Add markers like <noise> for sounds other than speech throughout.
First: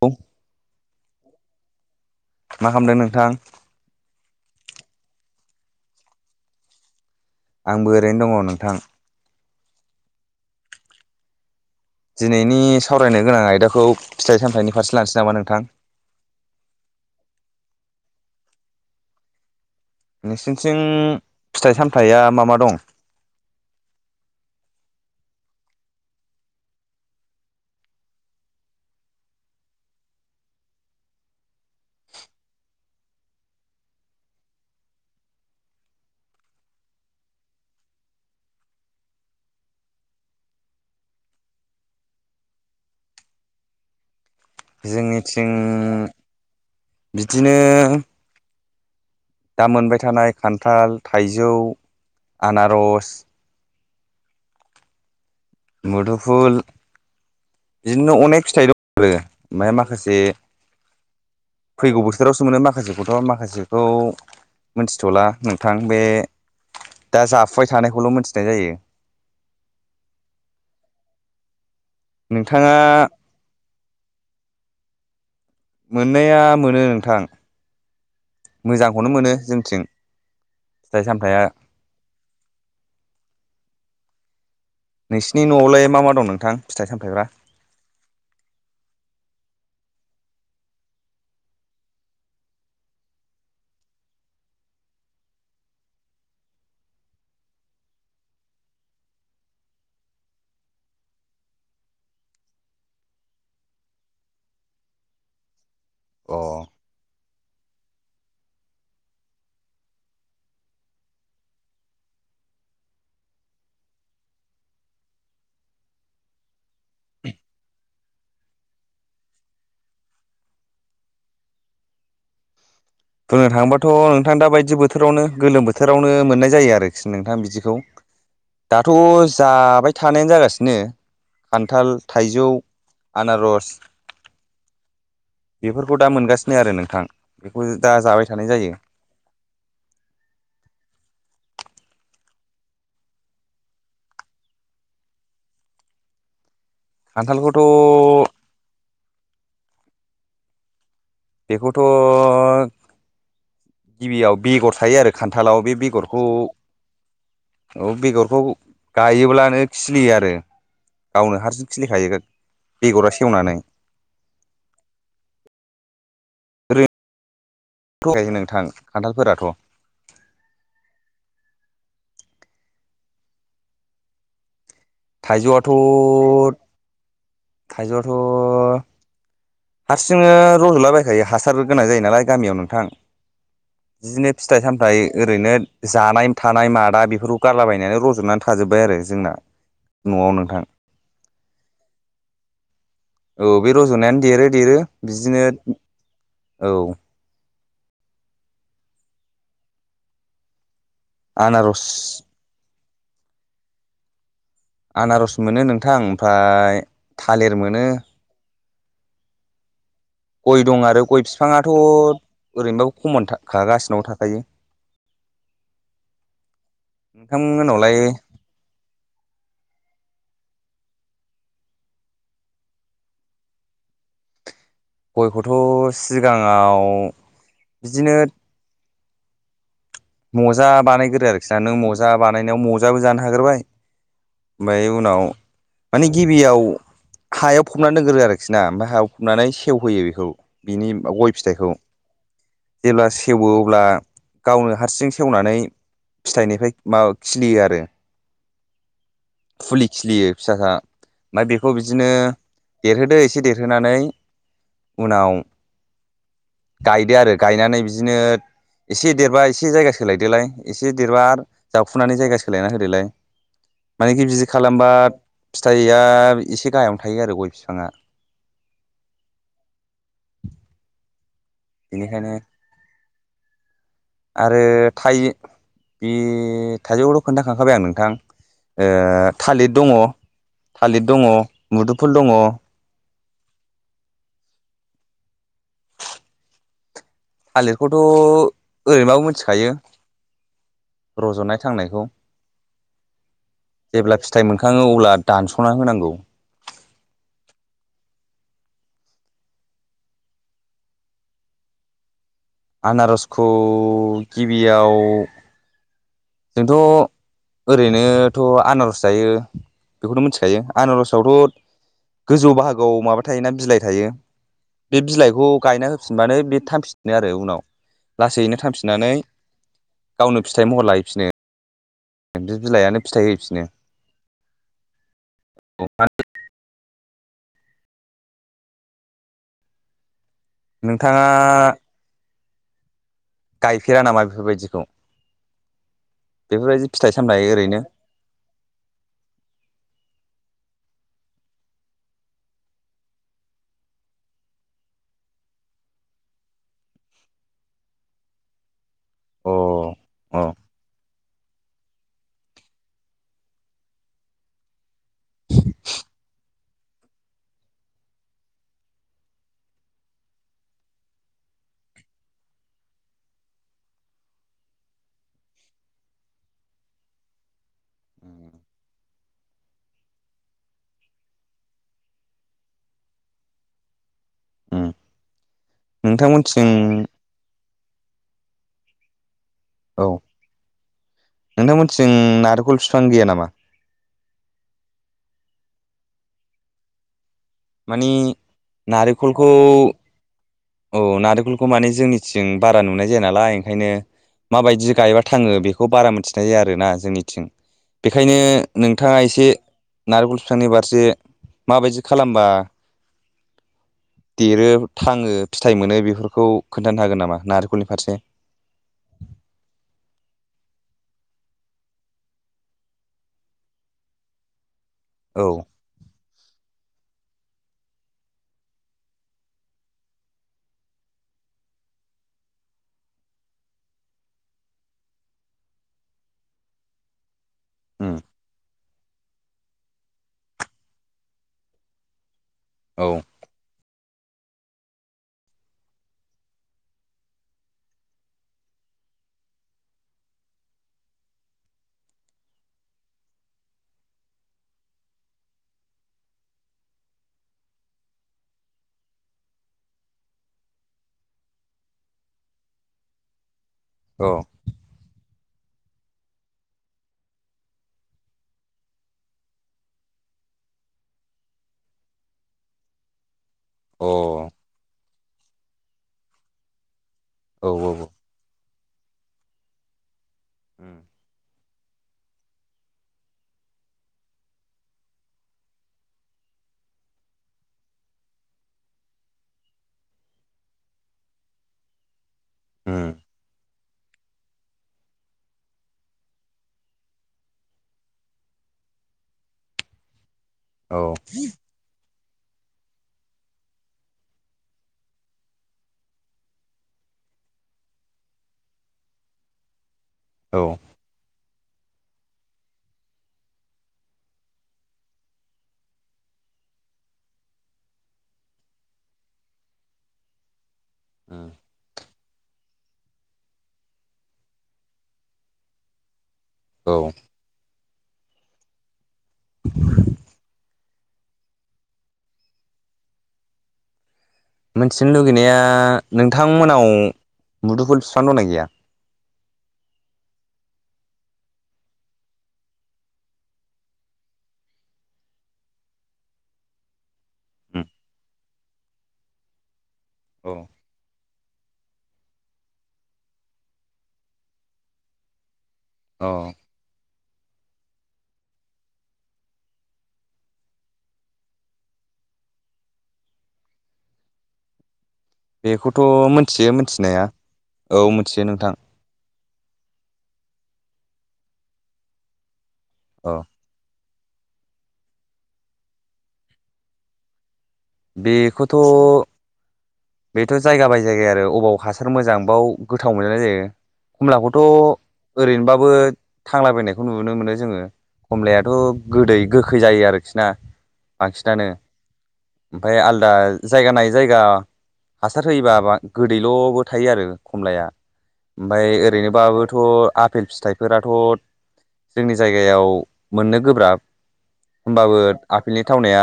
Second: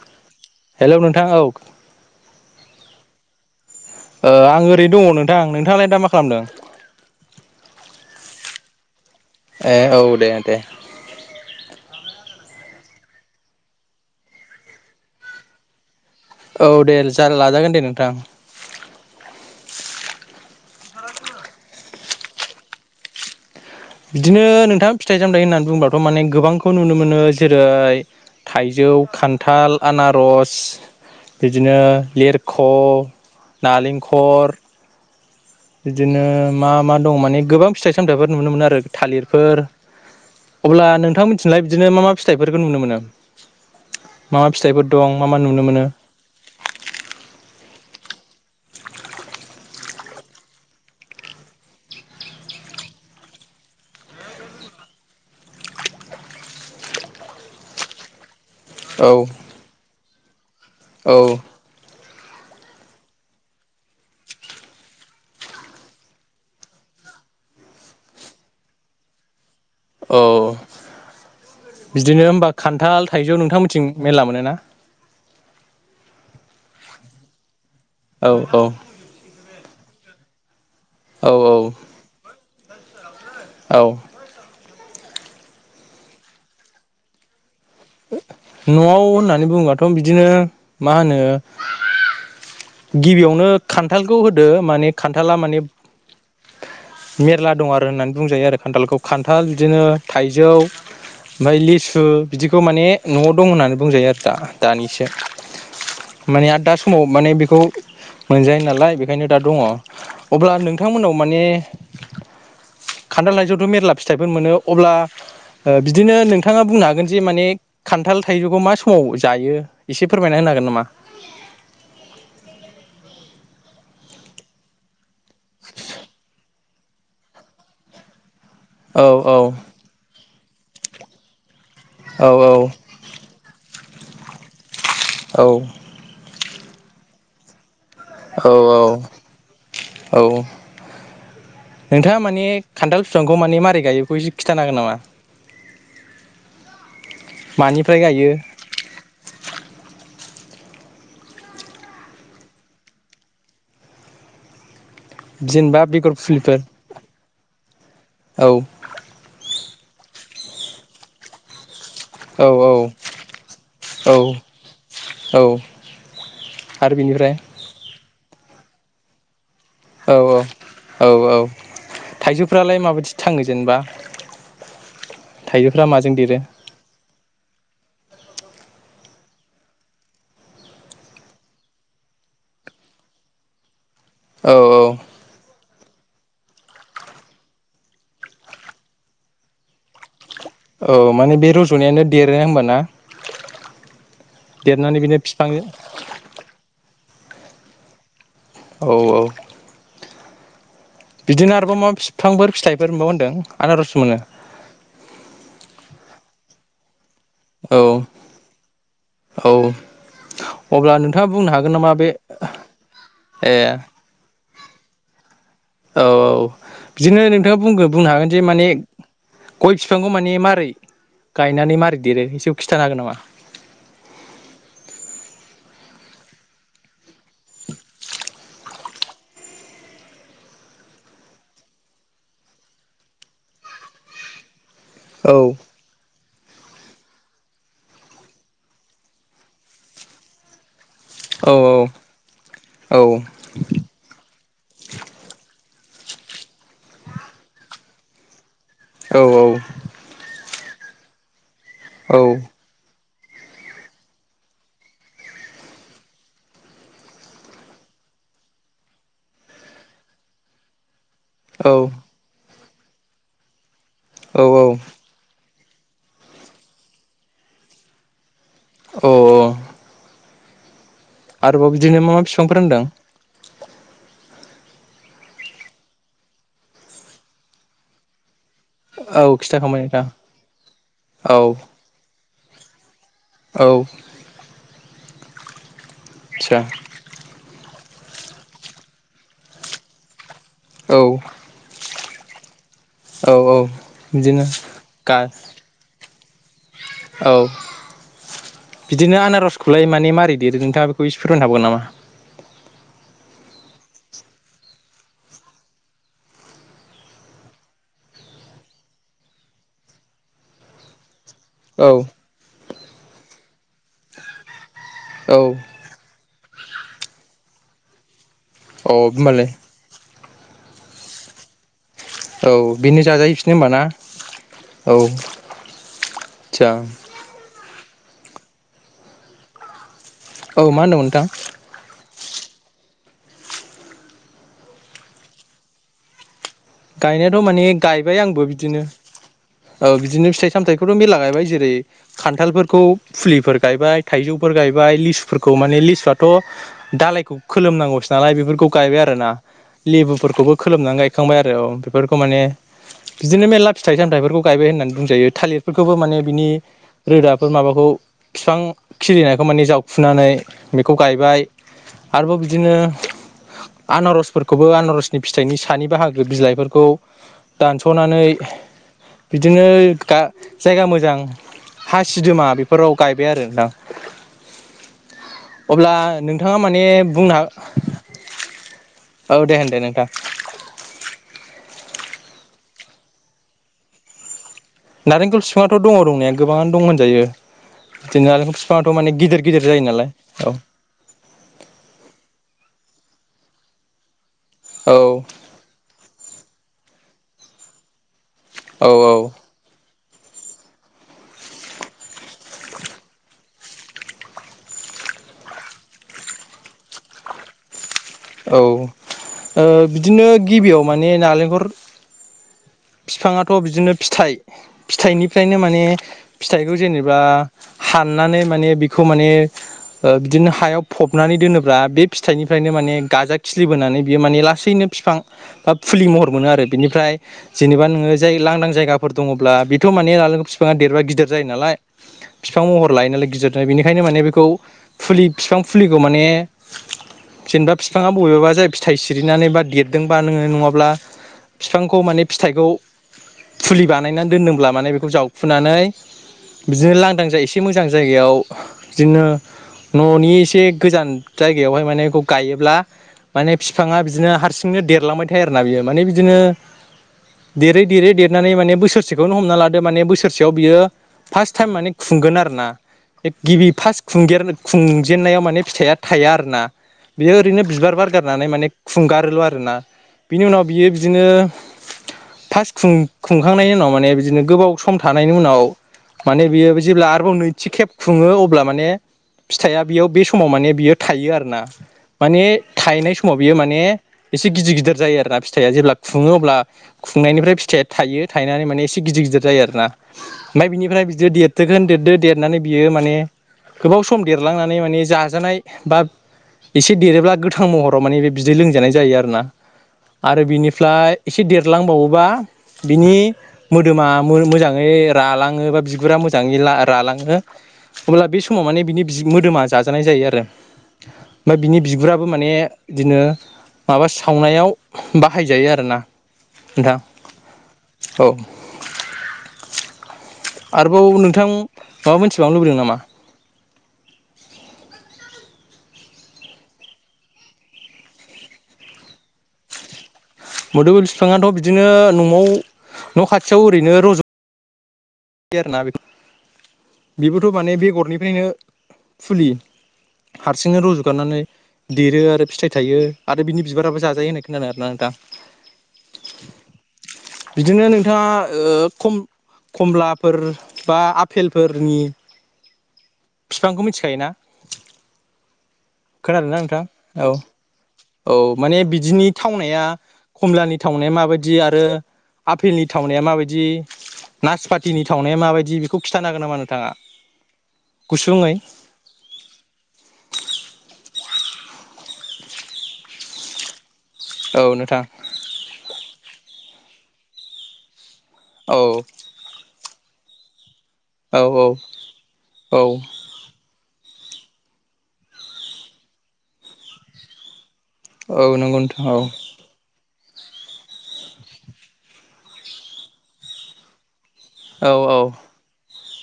औ। हेलौ नोंथां औ। मा खालामदों नोंथां। ओ आं ओरैनो दङ नोंथां नोंथाङालाय दा मा खालामदों। आंबो ओरैनो दङ नोंथां। ए औ दे दे। दिनैनि सावरायनो गोनां आयदाखौ फिथाइ सामथायाइनि फारसे लानोसै नामा नोंथां। औ दे जा लाजागोन दे नोंथां। नोंसिथिं फिथाइ सामथाइया मा मा दं। बिदिनो नोंथां फिथाइ सामथायाइ होननानै बुंबाथ' माने गोबांखौ नुनो मोनो जेरै। थाइजौ खान्थाल आनारस। बिदिनो लेरख नालेंखर। बिदिनो मा मा दं माने गोबां फिथाइ सामथायाइफोर नुनो मोनो आरो थालिरफोर। अब्ला नोंथां मिथिनोलाय बिदिनो मा मा फिथाइफोरखौ नुनो मोनो। मा मा फिथाइफोर दं मा मा जोंनिथिं नुनो मोनो। बिदिनो दा मोनबाय थानाय खान्थाल थाइजौ आनारस। मुदुफुल बिदिनो अनेख फिथाइ दं आरो औ ओमफ्राय माखासे। औ फैगौ बोथोरावसो मोनो माख माखासेखौथ' माखासेखौ मोनथिथला नोंथां बे। दा जाफुबाय थानायखौल' मिथिनाय जायो। औ बिदिनो होमबा नोंथाङा खान्थाल थाइजौ नोंथांमोनथिं। मेरला मोनो ना। मोननाया मोनो नोंथां औ औ मोजांखौनो मोनो जोंथिं। फिथाइ औ सामथाइया। औ औ। नोंसिनि न'आवलाय मा मा दं नोंथां फिथाइ सामथाइफ्रा न'आव होननानै बुङोबाथ' बिदिनो मा होनो। गिबियावनो खान्थालखौ होदो माने खान्थाला माने। मेरला दं आरो होननानै बुंजायो आरो खान्थालखौ खान्थाल बिदिनो थाइजौ। ओमफाय लिसु बिदिखौ माने न'आव दं होननानै बुंजायो आरो दा दानिसो। अ माने आ दा समाव माने। खौ मोनजायो नालाय बेनिखायनो दा दङ अब्ला नोंथांमोननाव माने। खान्थाल थाइजौथ मेरला फिथाइफोर मोनो अब्ला। बिदिनो नोंथाङा बुंनो हागोन जे माने खान्थाल थाइजौखौ मा समाव जायो एसे फोरमायना। होनो हागोन नामा। <inaudible> बुंनो थांबाथ' नोंथां दा बायदि बोथोरावनो गोलोम बोथोरावनो मोननाय जायो आ। आरोखि नोंथां बिदिखौ दाथ' औ जाबाय थानायानो जागासिनो। खान्थाल औ थाइजौ आनारस औ बेफोरखौ दा मोनगा आरो नोंथां बेखौ। दा जाबाय थानाय औ जायो औ औ नोंथाङा माने खान्थाल बिफांखौ माने मारै गायो इखौ एसे खिन्थानो हागोन नामा मानिफ्राय गायो खान्थालखौथ' बेखौथ' गिबियाव बेगर थायो आरो खान्थालाव बे जेनेबा बेगर बेगरखौ फुलिफोर औ बेगरखौ गायोब्लानो खिलियो आरो गावनो हारसिं खिलिखायो औ औ बेगरा सेवनानै औ औ आरो बेनिफ्राय खायो नोंथां खान्थालफोराथ'। औ औ औ औ थाइजौफ्रालाय माबायदि थाङो जेनेबा? थाइजौआथ' थाइजौफोरा माजों देरो। थाइजौआथ' हारसिङो रजलाबायखायो हासार गोनां जायो नालाय गामियाव नोंथां बिदिनो औ फिथाइ औ सामथाइ ओरैनो जानाय थानाय मादा बेफोरखौ गारलाबायनानै रजनानै थाजोब्बाय आरो जोंना न'आव नो। औ माने बे रज'नायानो देरो होनबा ना? औ बे रज'नायानो देरो देरो बिदिनो औ। औ औ बिदिनो आरोबाव आनारस मा फिफांफोर फिथाइफोर मोनबावो होन्दों आनारस मोनो? आनारस मोनो नोंथां ओमफाय थालिर औ मोनो। औ गय दं अब्ला आरो गय नोंथाङा बुंनो फिफाङाथ' हागोन नामा बे ओरैनोबाबो खमन था ए खा गासिनावबो थाखायो। औ औ बिदिनो नोंथाङा बुंगोन नोंथांमोननावलाय बुंनो हागोन जे माने गय फिफां खौ माने मारै गायनानै मारै देरो एसे खिथानो हागोन नामा? गयखौथ सिगाङाव बिदिनो मजा बानायग्रो आरोखि ना नों मजा बानायनायाव मजाबो जानो हाग्रोबाय ओमफाय उनाव औ मानि गिबियाव हायाव फबना दोनग्रो आरोखि ना ओमफ्राय हायाव फबनानै सेवहोयो बेखौ बिनि गय औ फिथाइखौ औ जेब्ला सेवो अब्ला गावनो हा सेवनानै फिथाइनिफ्राय माबा खिलियो आरो औ फुलि खिलियो फिसासा ओमफ्राय बेखौ बिदिनो औ देरहोदो एसे देरहोनानै उनाव गायदो आरो गायनानै बिदिनो एसे देरबाय एसे जायगा सोलायदोलाय एसे देरबा आरो औ जावफुनानै जायगा सोलायना होदोलाय मानेखि औ बिदि खालामबा फिथाइया एसे गाहायावनो थायो आरो गय फिफाङा। औ <inaudible> आरोबाव बिदिनो मा मा बेनिखायनो फिफां फोर होनदों? आरो थाइ ओइ थाइजौखौथ' खिन्थाखांखाबाय आं नोंथां। ओ औ थालिर खिन्थाखांबाय दङ नोंथां थालिर दङ औ मुदुफुल दङ। औ <unintelligible> थालिरखौथ ओरैबाबो मोनथिखायो औ रज'नाय थांनायखौ। औ औ जेब्ला बिदिनो फिथाइ मोनखाङो अब्ला गा दानसना होनांगौ। औ बिदिनो आनारसखौलाय माने मारै देरहोगोन नोंथाङा बेखौ इसे फोरमायनो हाबावगोन नामा? आनारसखौ गिबियाव जोंथ' ओरैनोथ' आनारस जायो बेखौनो मिथिखायो आनारस औ आवथ'गोजौ बाहागोआव माबा थायोना बिलाइ थायो। बे औ बिलाइखौ गायना होफिनबानो बे थांफिननो आरो उनाव लासैनो। औ थांफिननानै होमबालाय गावनो फिथाइ महर लाहैफिनो। औ बे बिलाइानो बेनो फिथाइ जाजाहैफिनो होफिनो होमबाना औ। थि औ मा होनदोंमोन नोंथां? नोंथांङा गायफेरा नामा बेफोरबायदिखौ बेफोरबायदि फिथाइ सामथाइ गायनायाथ' माने ओरैनो गायबाय आंबो बिदिनो औ बिदिनो फिथाइ सामथाइखौथ' मेरला गायबाय जेरै खान्थालफोरखौ फुलिफोर गायबाय थाइजौफोर गायबाय लिसुफोरखौ माने लिसुआथ' दालायखौ खोलोमनांगौसो नालाय बेफोरखौ गायबाय आरोना अ अ लेबुफोरखौबो खोलोमनानै गायखांबाय आरो औ बेफोरखौ माने बिदिनो मेलला फिथाइ सामथायाइफोरखौ गायबाय होननानै बुंजायो थालिरफोरखौबो माने बिनि रोदाफोर माबाखौ फिफां खिलिनायखौ माने जावखुनानै बेखौ गायबाय आरोबाव बिदिनो आनारसफोरखौबो आनारसनि फिथाइनि सानि बाहागो बिलाइफोरखौ दानस'नानै बिदिनो जायगा मोजां हासिदोमा बेफोराव गायबाय आरो नोंथां उ अब्ला नोंथाङा माने बुंना औ दे होनदे नोंथां मोनथिं नारेंखल बिफां गैया नामा नारेंखल सिफुंआथ' दङ दंनाया गोबाङानो दंहोनजायो मानि बिदिनो नालेंखर बिफाङाथ' माने गिदिर नारेंखलखौ गिदिर जायो नालाय औ औ नारेंखलखौ माने जोंनिथिं बारा नुनाय जाया नालाय ओंखायनो माबायदि गायोबा औ थाङो बेखौ बेखौ बारा मिथिनाय जाया आरोना जोंनिथिं बेखायनो औ नोंथाङा औ एसे नारेंखल फिफांनि बारसे माबायदि खालामबा देरो थाङो फिथाइ मोनो बेफोरखौ खोन्थानो हागोन नामा नारेंखलनि फारसे औ ओ बिदिनो गिबियाव माने नालेंखर बिफाङाथ' बिदिनो फिथाइ औ फिथाइनिफ्रायनो माने फिथाइखौ जेनेबा बा हाननानै माने बिखौ माने ओ बिदिनो हायाव फबनानै दोनोब्ला बे फिथाइनिफ्रायनो माने गाजा खिलिबोनानै बियो माने लासैनो फिफां बा फुलि महर मोनो आरो बिनिफ्राय जेनेबा नोङो उम जाय लांदां जायगाफोर दङब्ला बेथ' माने नालेंख बिफाङा देरबा गिदिर जायो नालाय बिफां महर लायो औ नालाय गिदिरनो बेनिखायनो माने बेखौ फुलि बिफां फुलिखौ माने जेनेबा बिफाङा बबेबा जाय फिथाइ सिरिनानै बा देरदोंबा नोङो नङाब्ला बिफांखौ माने फिथाइखौ फुलि बानायनानै दोनदोंब्ला माने बेखौ जावखुनानै बिदिनो लांदां जा एसे मोजां जायगायाव बिदिनो न'नि एसे गोजान जायगायावहाय माने बेखौ गायोब्ला माने बिफाङा औ बिदिनो हारसिंनो देरलांबाय थायो आरोना बियो माने बिदिनो देरै देरै देरनानै माने बोसोरसेखौनो हमना लादो माने बोसोरसेयाव बियो फार्स्ट टाइम माने खुंगोन आरो ना गिबि फार्स्ट अ खुं खुंजेनन्नायाव माने फिथाइया थाया आरोना बियो ओरैनो औ बिबार बारगारनानै माने खुंगारोल' आरोना बिनि उनाव बियो बिदिनो फार्स्ट खुं खुंखांनायनि उनाव माने बिदिनो गोबाव सम थानायनि उनाव माने बियो जेब्ला आरोबाव नैथि खेब खुङो अब्ला माने फिथाइआ बेयाव बे समाव माने बियो थायो आरोना माने उम थायनाय समाव बियो माने एसे गिदिर गिदिर जायो आरोना फिथाइआ जेब्ला खुङो अब्ला खुंनायनिफ्राय फिथाइया थायो थायनानै माने एसे गिदिर गिदिर जायो आरोना ओमफ्राय बिनिफ्राय औ बिदि देरदोगोन देरदो देर देरनानै बियो माने गोबाव सम देरलांनानै माने जाजानाय बा एसे देरोब्ला गोथां महराव माने बे बिदै लोंजानाय जायो आरो ना आरो औ बिनिफ्राय एसे देर -रलांबावोबा बिनि मोदोमा मोजाङै रालाङोबा बिगुरा मोजाङै ला रालाङो अब्ला बे समाव माने बिनि मोदोमा जाजानाय जायो आरो उम ना बिनि बिगुरा बो माने बिदिनो माबा सावनायाव बाहायजायो आरोना दा औ औ आरोबाव नोंथां माबा मोनथिबांवनो लुबैदों नामा? मिथिनो लुगैनाया नोंथांमोनाव मुदुफुल बिफां दंना गै मोदोफुल बिफाङाथ' बिदिनो न'आव न' खाथियाव ओरैनो रज' <unintelligible> आरोना बेबोथ' माने उम बेगरनिफ्रायनो फुलि औ हारसिंनो रुजुगारनानै देरो आरो फिथाइ थायो आरो बिनि बिबाराबो जाजायो होननाय खोनानो आरोना आ नोंथां। अ बिदिनो नोंथाङा ओ खम-खमला फोर बा आफेलफोरनि बिफांखौ मिथि बेखौथ' मोनथियो मिथिनाया औ माने बिदिनि थावनाया कमलानि थावनाया माबायदि आरो आफेलनि थावनाया औ माबायदि नासपातिनि थावनाया माबायदि बेखौ खिन्थानो हागोन नामा नोंथाङा? गुसुङै बेखौथ' बेथ' जायगा बाय जायगा आरो अबाव हासार मोजां बाव गोथाव मोनजानाय जायो। खमलाखौथ' औ नोंथां ओरैनोबाबो थांलाबायनायखौ नुनो मोनो जोङो खमलायाथ' औ गोदै गोखै जायो आरोखि ना औ औ बांसिनानो औ ओमफ्राय आलदा जायगा नायै जायगा हासार होयोबा गोदैल'बो थायो आरो खमलाया औ नंगौ ओमफाय नोंथां औ ओरैनोबाबोथ' आ पेल फिथाइफोराथ' जोंनि जायगायाव मोननो गोब्राब औ औ होमबाबो आफेलनि थावनाया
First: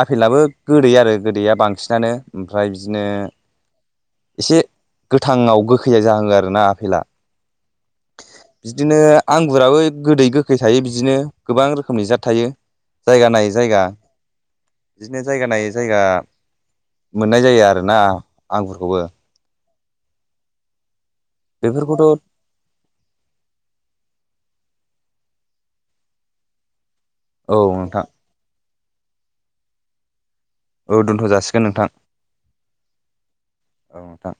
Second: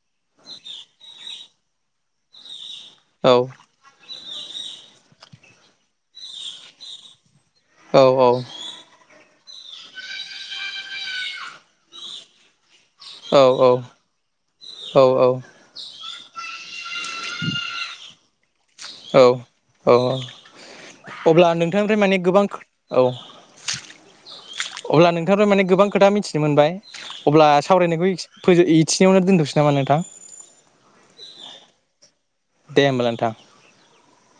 आफेेलाबो गोदै आरो गोदैया बांसिनानो ओमफ्राय बिदिनो औ एसे गोथाङाव गोखैया जाहोङो आरोना आफेला औ औ बिदिनो आंगुराबो गोदै गोखै थायो बिदिनो गोबां रोखोमनि जाद थायो। जायगा औ नायै जायगा औ बिदिनो औ जायगा नायै जायगा मोननाय जायो आरोना आंगुरखौबो औ औ अब्ला नोंथांनिफ्राय बेफोरखौथ' माने गोबां औ अब्ला नों थां माने गोबां खोथा मिथिनो मोनबाय अब्ला औ नोंथां सावरायनायखौ <unintelligible> थिनियावावनो दोनथ'सै नामा नोंथां। औ दोनथ' जासिगोन नोंथां। दे होमबालाय नोंथां। औ नोंथां